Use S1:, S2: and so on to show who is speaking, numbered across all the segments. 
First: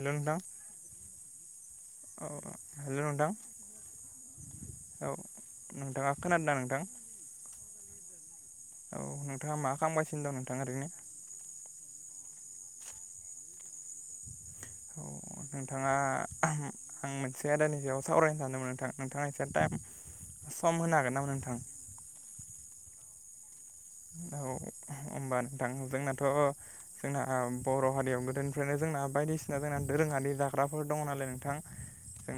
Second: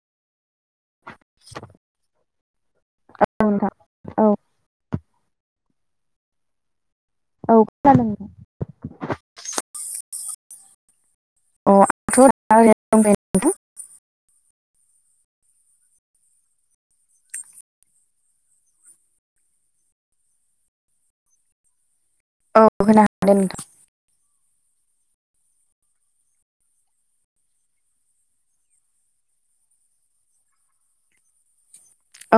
S1: हेल नोंथां औ हेल'नोंथां
S2: औ नोंथां औ
S1: औ नोंथाङा खोनादोंना नोंथां?
S2: औ खोनादों।
S1: औ नोंथाङा मा खालामगासिनो दं नोंथाङा ओरैनो?
S2: अ आंथ' दा ओरैनो दं दे नोंथां
S1: औ नोंथाङा आं मोनसे आयदानिजोायाव सावरायनो सानदोंमोन नोंथां नोंथाङा एसे टाइम सम होनो हागोन नामा नोंथां
S2: औ होनो हागोन
S1: औ होनोमबा नोंथां जोंनाथ' जोंना बर' हारियाव गोदोनिफ्रायनो जोंना बायदिसिना जोंना दोरोङारि जाग्राफोर दङ नालाय नोंथां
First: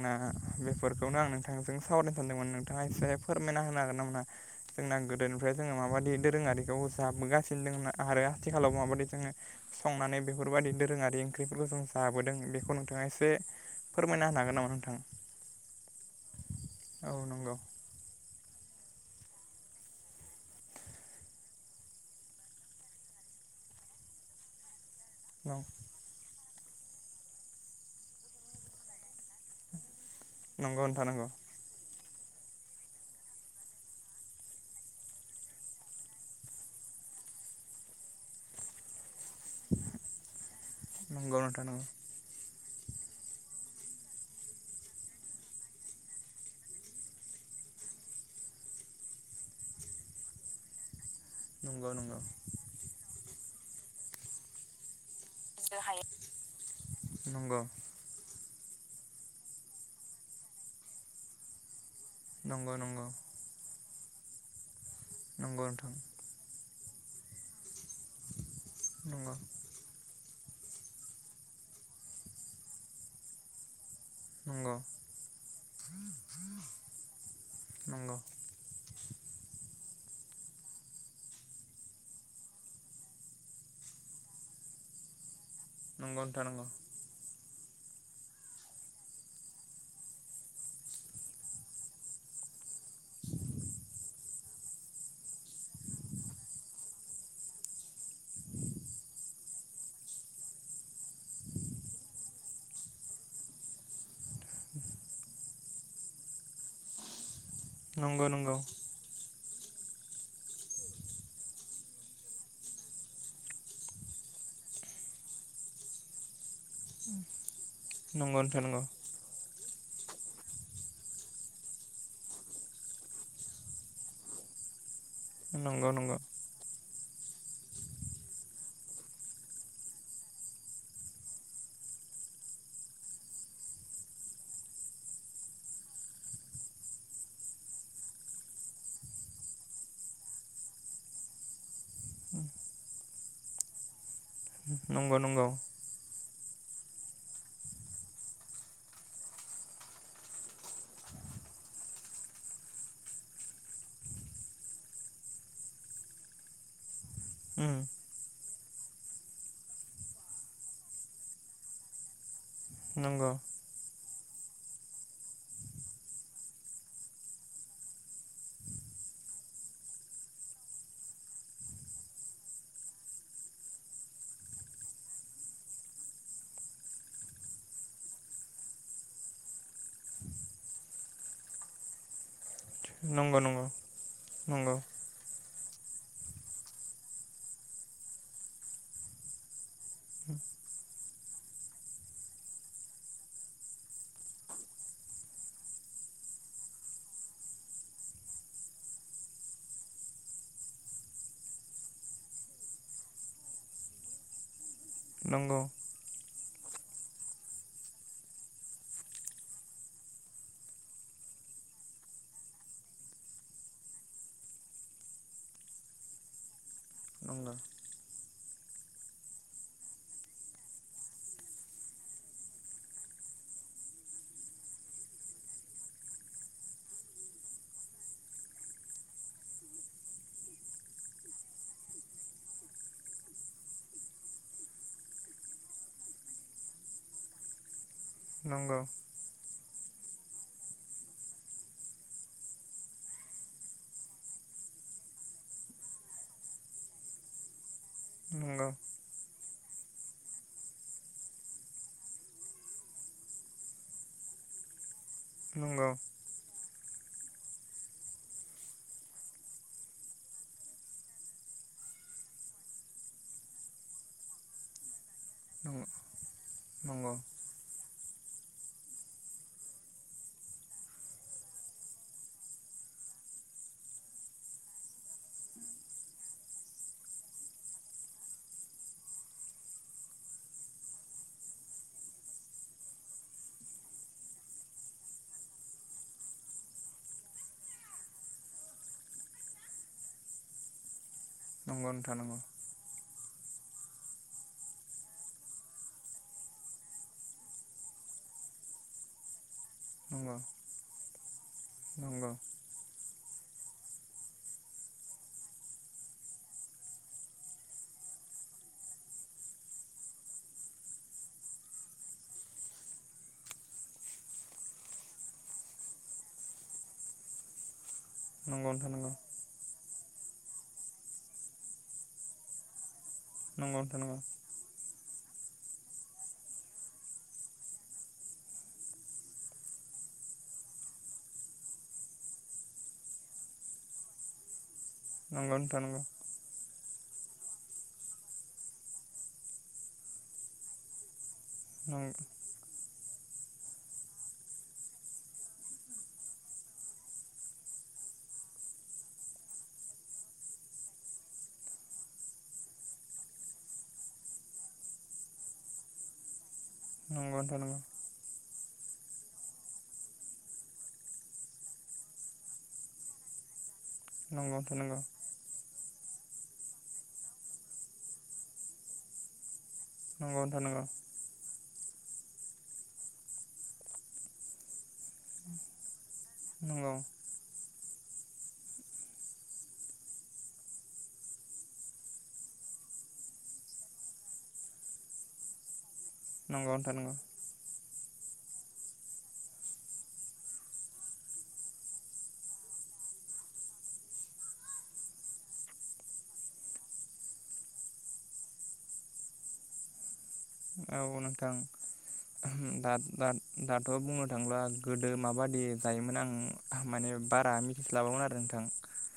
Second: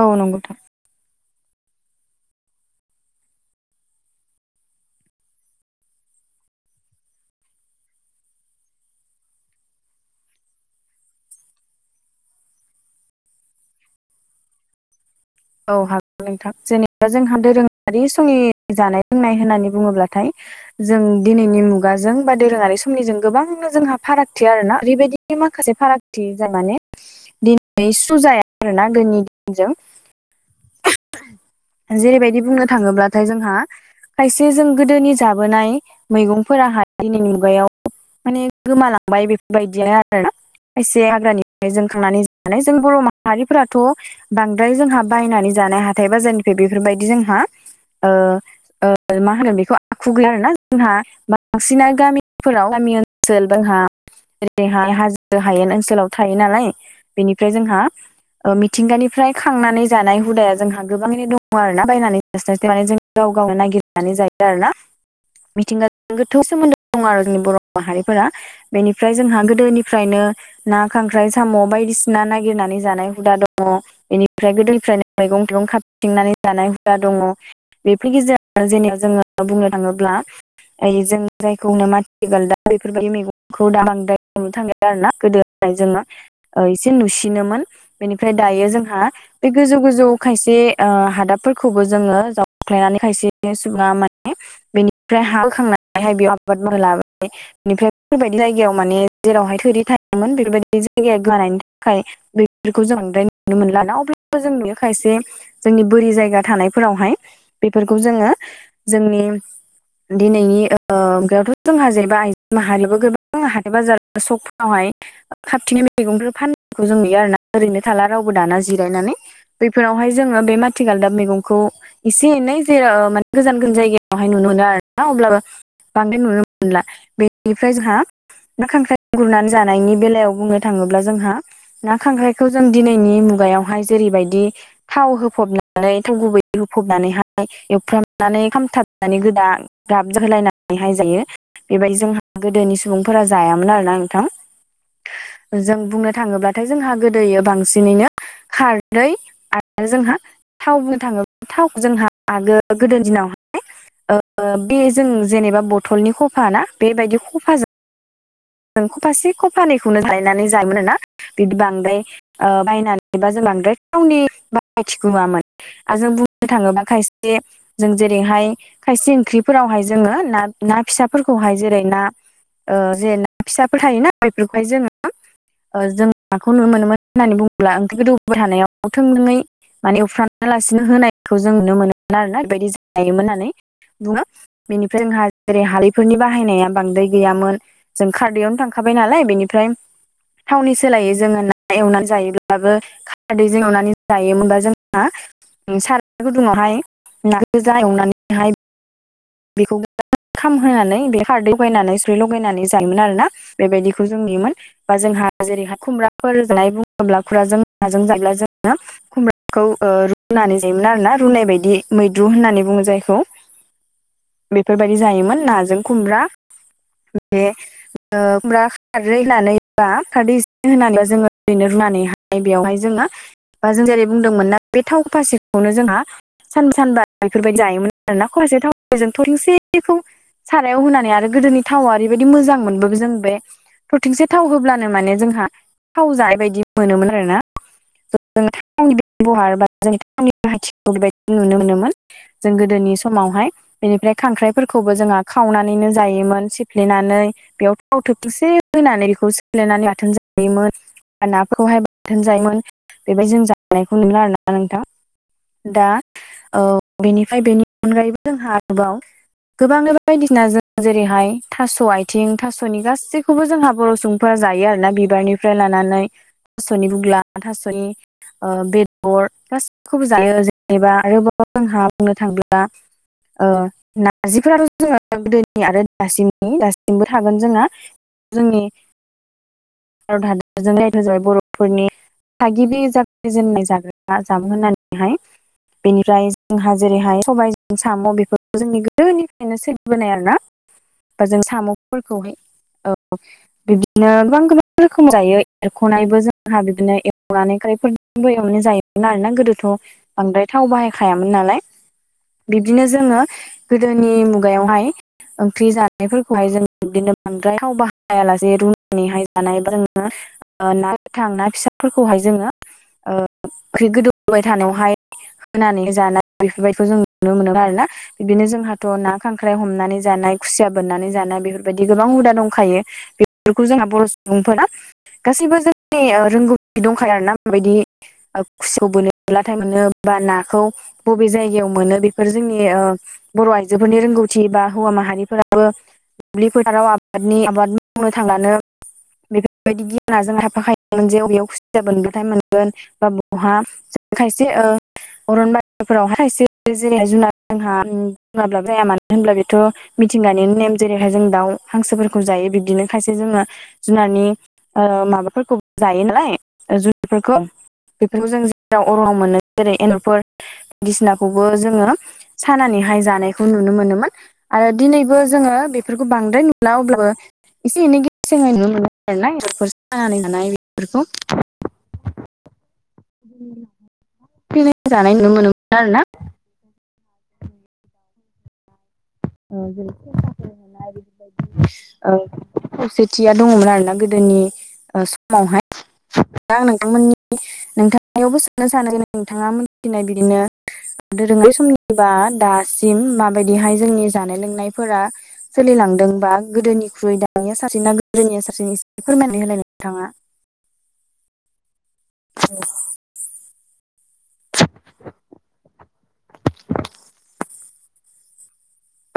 S2: औ होनो हागोन नोंथां औ नंगौ नोंथां
S1: बेफोरखौनो आं नोंथांजों सावरायनो सानदोंमोन नोंथाङा एसे फोरमायना होनो हागोन ना मोना? जोंना गोदोनिफ्राय जोङो माबायदि दोङारिखौ होसाबबोगासिनो दङ आरो आथिखालाव माबायदि जोङो संनानै बेफोरबायदि दोरोङारि ओंख्रिफोरखौ जों जाबोदों बेखौ नोंथाङा एसे फोरमायना होनो हागोन नामा नोंथां?
S2: औ हागौ नोंथां जेनेबा
S1: औ
S2: जोंहा
S1: नंगौ
S2: दोरोङारि समनि जानाय लोंनाय होननानै बुङोब्लाथाय जों दिनैनि मुगाजों बा दोरोङारि समनिजों गोबांनो जोंहा फारागथि आरो ना ओरैबायदि माखासे फारागथि [inaudible]
S1: नंगौ नोंथां नंगौ।
S2: जेरैबायदि बुंनो थाङोब्लाथाय जोंहा खायसे जों गोदोनि जाबोनाय मैगंफोराहाय दिनैनि मुगायाव माने गोमालांबाय बेफोरबायदिया आरो ना
S1: नंगौ नोंथां
S2: खायसे [inaudible] जों बर' माहारिफोराथ' बांद्राय जोंहा बायनानै जानाय हाथाय बाजारनिफ्राय बेफोरबायदि जोंहा ओ ओ मा होनो बेखौ आखु गैया आरोना जोंहा बांसिना
S1: नंगौ नंगौ
S2: गामिफोराव गामि ओनसोल जोंहा ओरैहाय हाजो हायेन ओनसोलाव थायो नालाय
S1: नंगौ
S2: बेनिफ्राय जोंहा ओ मिथिंगानिफ्राय खांनानै जानाय हुदाया जोंहा गोबाङैनो दङ आरोना बायनानै
S1: नंगौ
S2: [inaudible] गावनो नागिरनानै जायो आरोना
S1: नंगौ नोंथां
S2: [inaudible] गोथौ सोमोन्दो दं आरो जोंनि बर' माहारिफोरा बेनिफ्राय
S1: नंगौ
S2: जोंहा गोदोनिफ्रायनो ना खांख्राइ साम' बायदिसिना नागिरनानै जानाय हुदा दङ बेनि
S1: नंगौ।
S2: मैगं थाइगं खाबदिंनानै जाय हुदा दङ बेफोर
S1: नंगौ
S2: गेजेर जेनेबा जोङो बुंनो थाङोब्ला आमफाय जों जायखौ होनो माथि गालदाब बेफोर बायदि मैगंखौ दा बांद्राय नुनो थांलिया आरो ना गोदो जोङो
S1: नंगौ नोंथां
S2: ओ एसे नुसिनोमोन बेनिफ्राय दायो जोंहा बे गोजौ गोजौ खायसे ओ हादाबफोरखौबो जोङो जावख्लायनानै खायसे सुबुङा माने बेनिफ्राय [inaudible] बेफोरबायदि जायगायाव माने जेरावहाय थोरि थायोमोन बेफोरबायदि [inaudible] [inaudible] जोंनि खायसे जोंनि बोरि जायगा थानायफोरावहाय बेफोरखौ
S1: नंगौ नंगौ
S2: जोङो जोंनि दिनैनि ओ [inaudible] हाथाय बाजार सकफ्रावहाय खाबथिंनाय मैगंफोर फान खौ जों नुयो आरोना ओरैनो थाला रावबो दाना
S1: नोंथां नंगौ
S2: जिरायनानै। बेफोरावहाय जोङो बे माथि गालदाब मैगंखौ एसे एनै जे ओ माने गोजान गोजान जायगायावहाय नुनो मोनो आरो ना अब्लाबो
S1: नंगौ नंगौ
S2: बांद्राय नुनो मोनला बेनिफ्राय जोंहा ना खांख्राइ गुरनानै जानायनि बेलायाव बुंनो थाङोब्ला जोंहा ना खांख्रायखौ जों दिनैनि मुगायावहाय जेरैबायदि थाव होफबनानै थाव गुबै होफबनानैहाय एवफ्रामनानै खामथाबनानै [unintelligible] गाब जोहोलायनानैहाय जायो। बेबायदि जोंहा गोदोनि सुबुंफोरा जायामोन आरोना
S1: नंगौ नंगौ
S2: नोंथां। जों बुंनो थाङोब्लाथाय जोंहा गोदोयो बांसिनैनो खार दै आरो जोंहा थाव होनो थां [inaudible] थाव जोंहा आगोलाव गोदोनि दिनावहाय ओ बे जों जेनेबा बथलनि खफा ना बेबायदि खफाजों
S1: उम
S2: खफासे खपानैखौनो गायनानै जायोमोन आरोना। बिदि बांद्राय ओ बायनानैबा
S1: नंगौ
S2: जों बांद्राय थावनि [inaudible] आरो जों बुंनो थाङोबा खायसे जों जेरैहाय खायसे ओंख्रिफोरावहाय जोङो ना ना फिसाफोरखौहाय जेरै ना ओ जेन फिसाफोर थायोना बेफोरखौहाय जोङो ओ जों माखौ नुनो मोनोमोन होननानै बुङोब्ला ओंख्रि गोदौबाय थानायाव थोंजोङै माने उफ्रामालासिनो होनायखौ जों नुनो मोनोमोन आरोना बेबायदि जायोमोन
S1: नंगौ
S2: होननानै
S1: नंगौ
S2: बुङो
S1: नंगौ
S2: बेनिफ्राय जोंहा जेरै हालैफोरनि बाहायनाया बांद्राय गैयामोन। जों खारदैआवनो थांखाबाय नालाय बेनिफ्राय थावनि सोलायै जोङो ना एवनानै जायोब्लाबो खारदैजों एवनानै जायोमोनबा जोंहा साराय गुदुुंआवहाय ना गोजा एवनानैहाय बेखौ [inaudible] खामहोनानै बे खारदै लगायनानै स्रै लगायनानै जायोमोन आरो ना बेबायदिखौ जों नुयोमोन। बा जोंहा
S1: नंगौ
S2: जेरैहाय खुमब्राफोर जानाय बुङोब्ला खुमब्राजों नाजों जायोब्ला जोङो खुमब्राखौ ओ रुनानै जायोमोन आरोना रुनाय बायदि मैद्रु होननानै बुङो जायखौ बेफोरबायदि जायोमोन नाजों खुमब्रा बे
S1: नंगौ
S2: ओ खुमब्रा खारै होनानैबा खारदै एसे होनानै बा जोङो ओरैनो रुनानै हाया बेवहाय जोङो बा जों जेरै बुंदोंमोन ना बे थाव फासेखौनो जोंहा सानब्रै सानबा बेफोरबायदि जायोमोन आरोना फुवासे थाव जों थरथिंसेखौ सारायाव होनानै आरो गोदोनि थावा ओरैबायदि मोजां मोनबो जों बे थरथिंसे थाव होब्लानो माने जोंहा थाव जानाय बायदि मोनोमोन आरो ना [unintelligible]
S1: नंगौ
S2: [unintelligible] नुनो मोनोमोन जों गोदोनि समावहाय बेनिफ्राय खांख्राइफोरखौबो जोंहा खावनानैनो जायोमोन सिफ्लेनानै बेयाव थाव थोबथिंसे
S1: नंगौ
S2: होनानै बेखौ सोफ्लेनानै बाथोन जायोमोन। नाखौहाय बाथोन जायोमोन बेबायदि जों जानायखौ नुला आरोना नोंथां।
S1: नंगौ
S2: दा ओ बेनिफ्राय बेनि अनगायैबो जोंहा आरोबाव गोबांनो बायदिसिना जों जेरैहाय थास' आथिं थास'नि गासैखौबो जोंहा बर' सुबुं फोरा जायो आरोना बिबारनिफ्राय
S1: नंगौ
S2: लानानै थास'नि
S1: नंगौ
S2: बुग्ला थास'नि ओ बेदर गासिखौबो जायो जेनेबा आरोबाव जोंहा बुंनो थाङोब्ला ओ नारजिफोराथ' जोङो गोदोनि आरो दासिमनि दासिमबो थागोन जोंना जोंनि भारत हादरजों दायथ' जाबाय बर'फोरनि थागिबि जागायजेननाय जाग्रा जामुं होननानैहाय बेनिफ्राय जोंहा जेरैहाय सबाइ साम' बेफोरखौ जोंनि गोदोनिफ्रायनो सोलिबोनाय आरो ना‌ बा जों
S1: नोंथां
S2: साम'फोरखौहाय
S1: नंगौ
S2: औ बिदिनो गोबां गोबां रोखोम जायो एरख'नायबो जोंहा बिदिनो एरख'नानै [unintelligible] [unintelligible] जायोमोन आरोना गोदोथ'
S1: नंगौ
S2: बांद्राय थाव बाहायखायामोन नालाय
S1: नंगौ
S2: बिब्दिनो जोङो गोदोनि मुगायावहाय ओंख्रि जानायफोरखौहाय जों बिदिनो बांद्राय थाव बाहायालासे रुनानैहाय जानाय जोङो ओ ना गोथां ना फिसाफोरखौहाय जोङो ओंख्रि गोदौबाय थानायावहाय होनानै जानाय बेफोरबायदिखौ जों नुनो मोनो आरोना बिदिनो
S1: नंगौ
S2: जोंहाथ'
S1: नोंथां
S2: ना खां ख्राइ हमनानै जानाय खुसिया बोननानै जानाय बेफोरबायदि गोबां हुदा दंखायो। बेखौ
S1: नंगौ
S2: जोंहा बर' सुबुंफोरा गासैबो जोंनि रोंगौथि दंखायो आरोना माबायदि खुसिया बोनोब्लाथाय मोनो बा नाखौ बबे जायगायाव मोनो बेफोर जोंनि बर' आइजोफोरनि रोंगौथि बा हौवा
S1: नंगौ
S2: माहारिफोराबो
S1: नोंथां नंगौ
S2: दुब्लि फोथाराव आबादनि आबाद मावनो थांबानो बेफोरबायदि गियाना जोंहा थाफाखायोमोन जे अबेयाव खुसिया बोनबाथाय मोन गोन बा बहा खायसे ओ अरन बारिफोरावहाय खायसे जेरै जुनार जोंहा बुङाब्ला जाया मानो होनब्ला बेथ' मिथिंगानि नेम जेरैहाय जों दाउ हांसोफोरखौ जायो बिब्दिनो खायसे जोङो जुनारनि ओ माबाफोरखौबो जायो नालाय
S1: नंगौ नोंथां नंगौ
S2: जनारफोरखौ
S1: नंगौ नोंथां नंगौ
S2: बेफोरखौ जों जेराव [unintelligible] मोनो जेरै एमबुफोर बायदिसिनाखौबो जोङो सानानैहाय जानायखौ नुनो मोनोमोन।
S1: नंगौ नोंथां नंगौ नोंथां नंगौ
S2: आरो
S1: नंगौ नोंथां
S2: दिनैबो जोङो बेफोरखौ बांद्राय नुला अब्लाबो एसे एनै गेसेङै नुनो मोनो। [unintelligible] [unintelligible] जानाय नुनो मोनोमोन आरो ना [unintelligible]
S1: नंगौ
S2: [inaudible] [unintelligible] बायदि-बायदि खौसेथिया दङमोन आरोना गोदोनि समावहाय दा
S1: नंगौ
S2: नोंथांमोननि नोंथांनिआवबो साननो सानो जे नोंथाङा मिथिनाय बिदिनो दोरोंआरि समनिबा दासिम माबायदिहाय जोंनि जानाय लोंनायफोरा सोलिलांदों बा गोदोनिख्रुइ दानिया साबसे ना गोदोनिया साबसे एसे फोरमायनाय होलाय नोंथाङा।
S1: औ नोंथां ओहोम दा दा दाथ' बुंनो थांब्ला गोदो माबादि जायोमोन आं माने बारा मिथिस्लाबामोन आरो नोंथां।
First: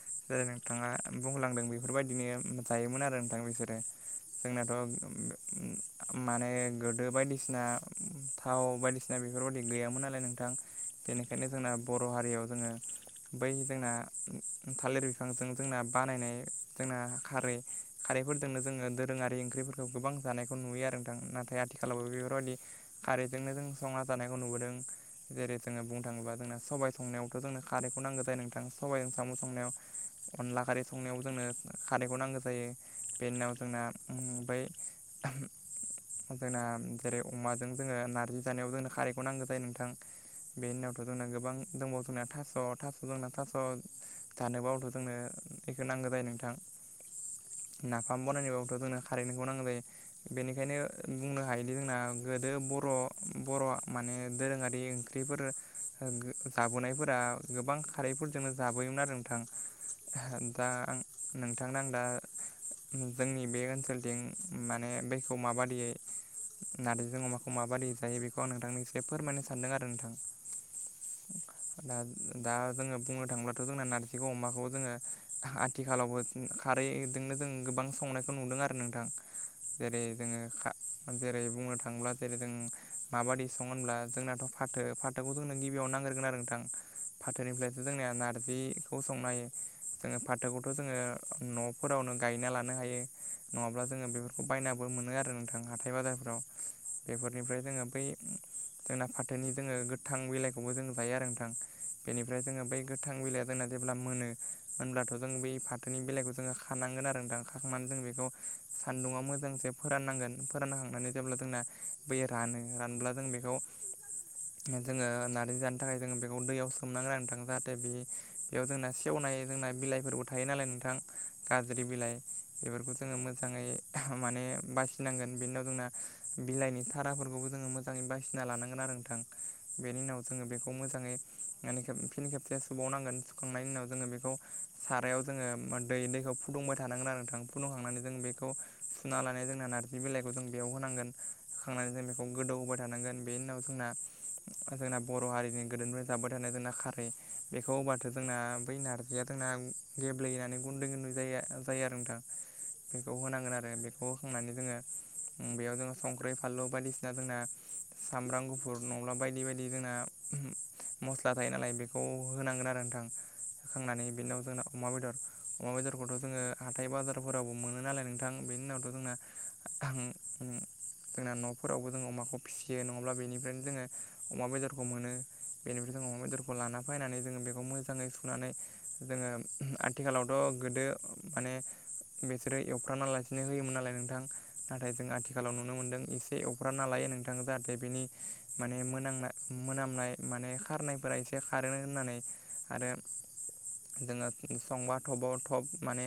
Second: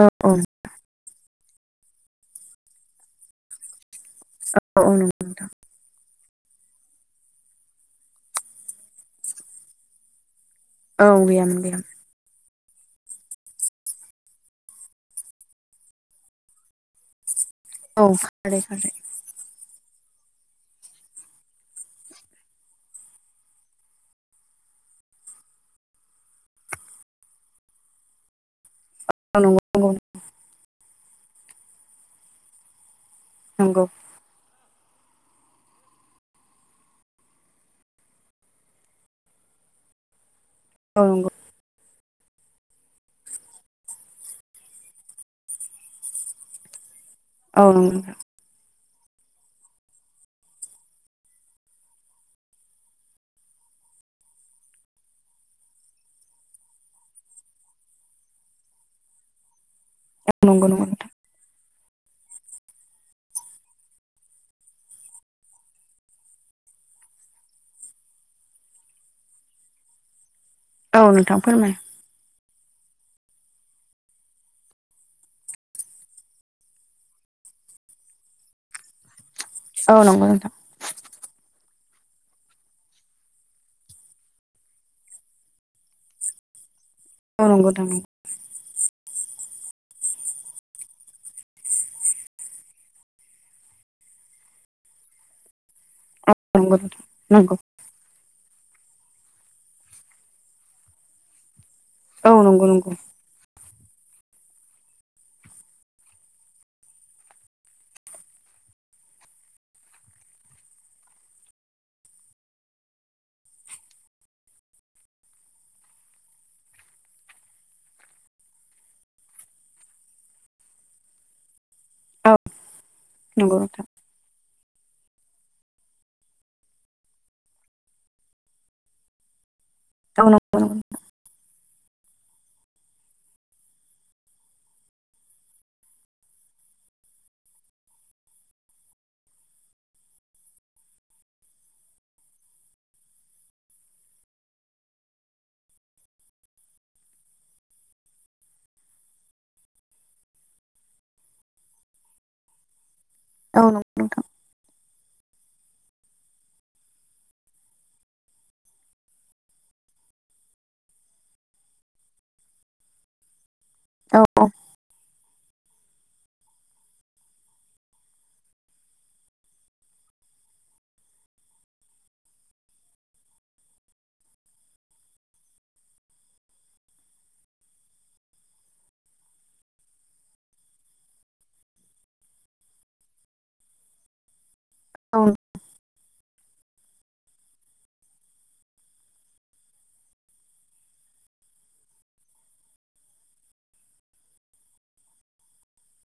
S2: औ औ
S1: जेरै नोंथाङा बुंलांदों बेफोरबायदिनो जायोमोन आरो नोंथां बिसोरो।
S2: औ औ
S1: जोंनाथ'
S2: नंगौ नोंथां
S1: माने गोदो बायदिसिना थाव बायदिसिना बेफोरबायदि गैयामोन नालाय नोंथां
S2: औ
S1: बेनिखायनो
S2: गैयामोन
S1: जोंना
S2: गैयामोन
S1: बर' हारियाव जोङो बै जोंना थालिर बिफांजों जोंना बानायनाय जोंना खारै
S2: औ
S1: खारैफोरजोंनो
S2: खारदै
S1: जोङो
S2: खारदै
S1: दोरोङारि ओंख्रिफोरखौ गोबां जानायखौ नुयो आरो नाथाय आथिखालावबो बेफोरबायदि खारेजोंनो जों संना जानायखौ नुबोदों। जेरै जोङो बुंनो थाङोबा जोंना सबबाय संनायावथ' जोंनो खारैखौ नांगौ जायो नोंथां सबायाइजों साम'
S2: औ नंगौ
S1: संनायाव,
S2: नंगौ
S1: अनला खारै संनायाव जोंनो खारैखौ नांगौ जायो। बेनि उनाव जोंना
S2: नंगौ
S1: उम बै ओहम जोंना जेरै अमाजों जोङो नारजि जानायाव जोंनो खारैखौ नांगौ जायो नोंथां बेनि
S2: औ
S1: उनावथ'
S2: नंगौ
S1: जोंना गोबां दंबाव जोंना थास' थास' जोंना थास' थानोबा अथ' जोंनो बेखौ नांगौ जायो नोंथां।
S2: औ नंगौ
S1: नाफाम बनायनाय बाबोथ' जोंनो खारेन्टखौ नांगौ जायो। बेनिखायनो बुंनो हायोदि जोंना गोदो बर' बर'आ माने दोरोङारि ओंख्रिफोर जाबोनायफोरा गोबां खारैफोरजोंनो जाबोयोमोन आरो नोंथां। ओहो दा
S2: नंगौ नंगौ
S1: आं
S2: नोंथां
S1: नोंथांनो आं दा जोंनि बे ओनसोलथिं माने बै- खौ माबायदियै नार्जिजों अमाखौ माबादि जायो बेखौ आं नोंथांनो फोरमायनो सानदों आरो नोंथां।
S2: औ नोंथां फोरमाय
S1: दा दा जोङो बुंनो थाङोबाथ' जोंना नारजिखौ अमाखौ जोङो आथिखालावबो खारै दोंनो जों गोबां संनायखौ नुदों आरो नोंथां।
S2: औ
S1: जेरै
S2: नंगौ
S1: जोङो
S2: नोंथां
S1: जेरै बुंनो थाङोब्ला जेरै जों माबायदि सङो होनब्ला जोंनाथ' फाथो फा खौ जोंनो गिबियाव नांग्रोगोन आरो नोंथां।
S2: औ नंगौ
S1: फाथोनिफ्रायसो
S2: नोंथां
S1: जोंनिया नारजि खौ संनो हायो। जोङो फाथोखौथ' जोङो न'फोरावनो गायना लानो हायो। नङाब्ला जोङो बेफोरखौ बायनाबो मोनो आरो नोंथां हाथाय बाजारफ्राव
S2: नंगौ नोंथां नंगौ
S1: बेफोरनिफ्राय जोङो बै जोंना फाथोनि जोङो गोथां बिलाइखौबो जों जायो आरो नोंथां
S2: औ
S1: बेनिफ्राय जोङो
S2: नंगौ
S1: बै
S2: नंगौ
S1: गोथां बिलाइ जोंना जेब्ला मोनो मोनब्लाथ' जों बै फाथोनि बिलाइखौ जोङो खानांगोन आरो नोंथां खाखांनानै जों बेखौ सान्दुङा मो जां जे फोराननांगोन फोरानखांनानै जेब्ला जोंना बै रानो रानब्ला जों बेखौ जोङो नारजि जानो थाखाय जोङो बेखौ दैयाव सोमनांगोन आरो नोंथां। जाहाथे बे बेयाव जोंना सेवनाय जोंना बिलाइफोरबो थायो नालाय नोंथां। गाज्रि बिलाइ
S2: औ
S1: बेफोरखौ जोङो
S2: नंगौ
S1: मोजाङै
S2: नोंथां
S1: माने बासिनांगोन। बेनि उनाव जोंना बिलाइनि थाराफोरखौबो जोङो मोजाङै बासिना लानांगोन आरो थां बेनि उनाव
S2: औ
S1: जोङो
S2: नंगौ
S1: बेखौ
S2: नंगौ
S1: मोजाङै माने फिन खेबसे सुबावनांगोन। सुखांनायनि उनाव जोङो बेखौ सारायाव जोङो दै दैखौ फुदुंबाय थानांगोन आरो नोंथां फुदुंखांनानै जों बेखौ सुना लानाय जोंना नारजि बिलाइखौ जों बेयाव होनांगोन होखांनानै जों बेखौ गोदौ होबाय थानांगोन बेनि उनाव जोंना जोंना बर' हारिनि गोदोनिफ्राय जाबाय थानाय जोंना खारै बेखौ हबाथो जोंना बै नार गैयाथोंना गेब्लेहनानै गुन्दै गन्द्रु जाय जायो आरो नोंथां बेखौ ओ
S2: औ नंगौ
S1: बेखौ
S2: नोंथां
S1: होखांनानै जोङो बेयाव जोङो संख्रै फानलु बायदिसिना जोंना सामब्राम गुफुर नङाब्ला बायदि बायदि जोंना मस्ला थायो नालाय बेखौ होनांगोन आरो नोंथां खांनानै
S2: औ
S1: बिनाव
S2: औ
S1: जोंना अमा बेदर अमा बेदरखौथ' जोङो हाथाय बाजारफोरावबो मोनो नालाय नोंथां बेनि उनावथ' जोंना आं ओम जोंना न'फोरावबो जों अमाखौ फिसियो नङाब्ला बेनिफ्रायनो जोङो अमा बेदरखौ मोनो बेनिफ्राय जोङो अमा बेदरखौ लाना फायनानै जोङो बेखौ मोजाङै सुनानै जोङो आथिखालावथ' गोदो माने बिसोरो एवफ्रांना लास सिनो होयोमोन नालाय नोंथां नाथाय जों
S2: औ
S1: आथिखालाव नुनो मोन्दों इसे फ्रांना लायो नोंथां जाहाथे बिनि माने मोनांना मोनामनाय माने खारनायफोरा इसे बे खारो होननानै आरो जोङो संबा थबाव थब माने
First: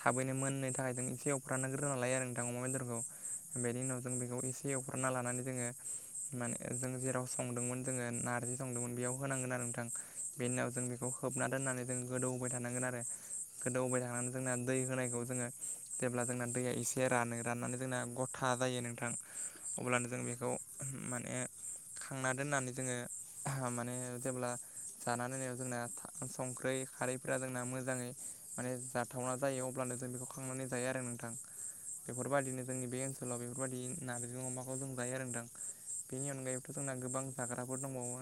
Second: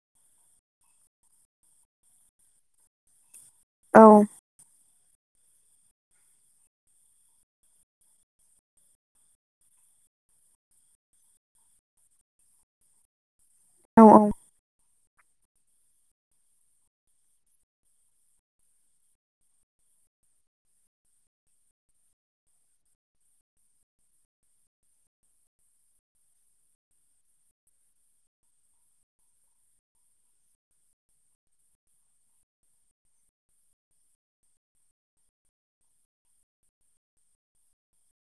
S1: थाबैनो मोननो थाखाय जों इसे रानहोग्रोना लायो आरो नोंथां अमा बेदरखौ बेनि उनाव
S2: औ
S1: जों बेखौ इसे एव ग्रोना लानानै जोङो माने जों जेराव संदोंमोन जोङो नारजि संदोंमोन बेयाव होनांगोन आरो नोंथां बेनि उनाव जों बेखौ होबना दोननानै जों गोदौबाय थानांगोन आरो गोदौबाय थानानै जोंना दै होनायखौ जोङो जेब्ला जोंना दैया इसे रानो राननानै जोंना गथा जायो नोंथां अब्लानो जों बेखौ माने खांना दोननानै जोङो माने जेब्ला जाना नायनायाव जोंना संख्रै खारैफ्रा जोंना मोजाङै माने थावना जायो अब्लानो जों बेखौ खांनानै जायो आरो नोंथां बेफोरबायदिनो जोंनि बे ओनसोलाव बेफोरबायदि नारजि अमाखौ जों जायो आरो नोंथां बिनि अनगायैथ' जोंना गोबां जाग्राफोर दंबावो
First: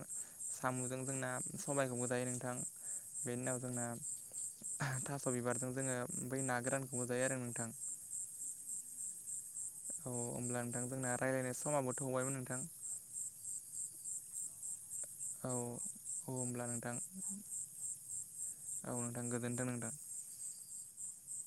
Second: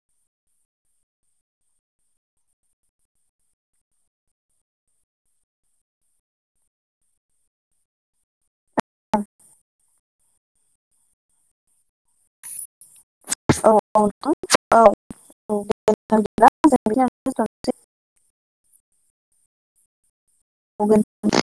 S1: साम'जों जोंना सबायखौबो जायो नोंथां बेनि उनाव जोंना थास' बिबारजों जोङो बै ना गोरानखौबो जायो आरो नोंथां अ होमब्ला नोंथां जोंना रायलायनाय समाबो थौबायमोन नोंथां
S2: औ औ नोथां
S1: औ औ होमब्ला नोंथां औ नोंथां गोजोन्थ नोंथां
S2: [unintelligible]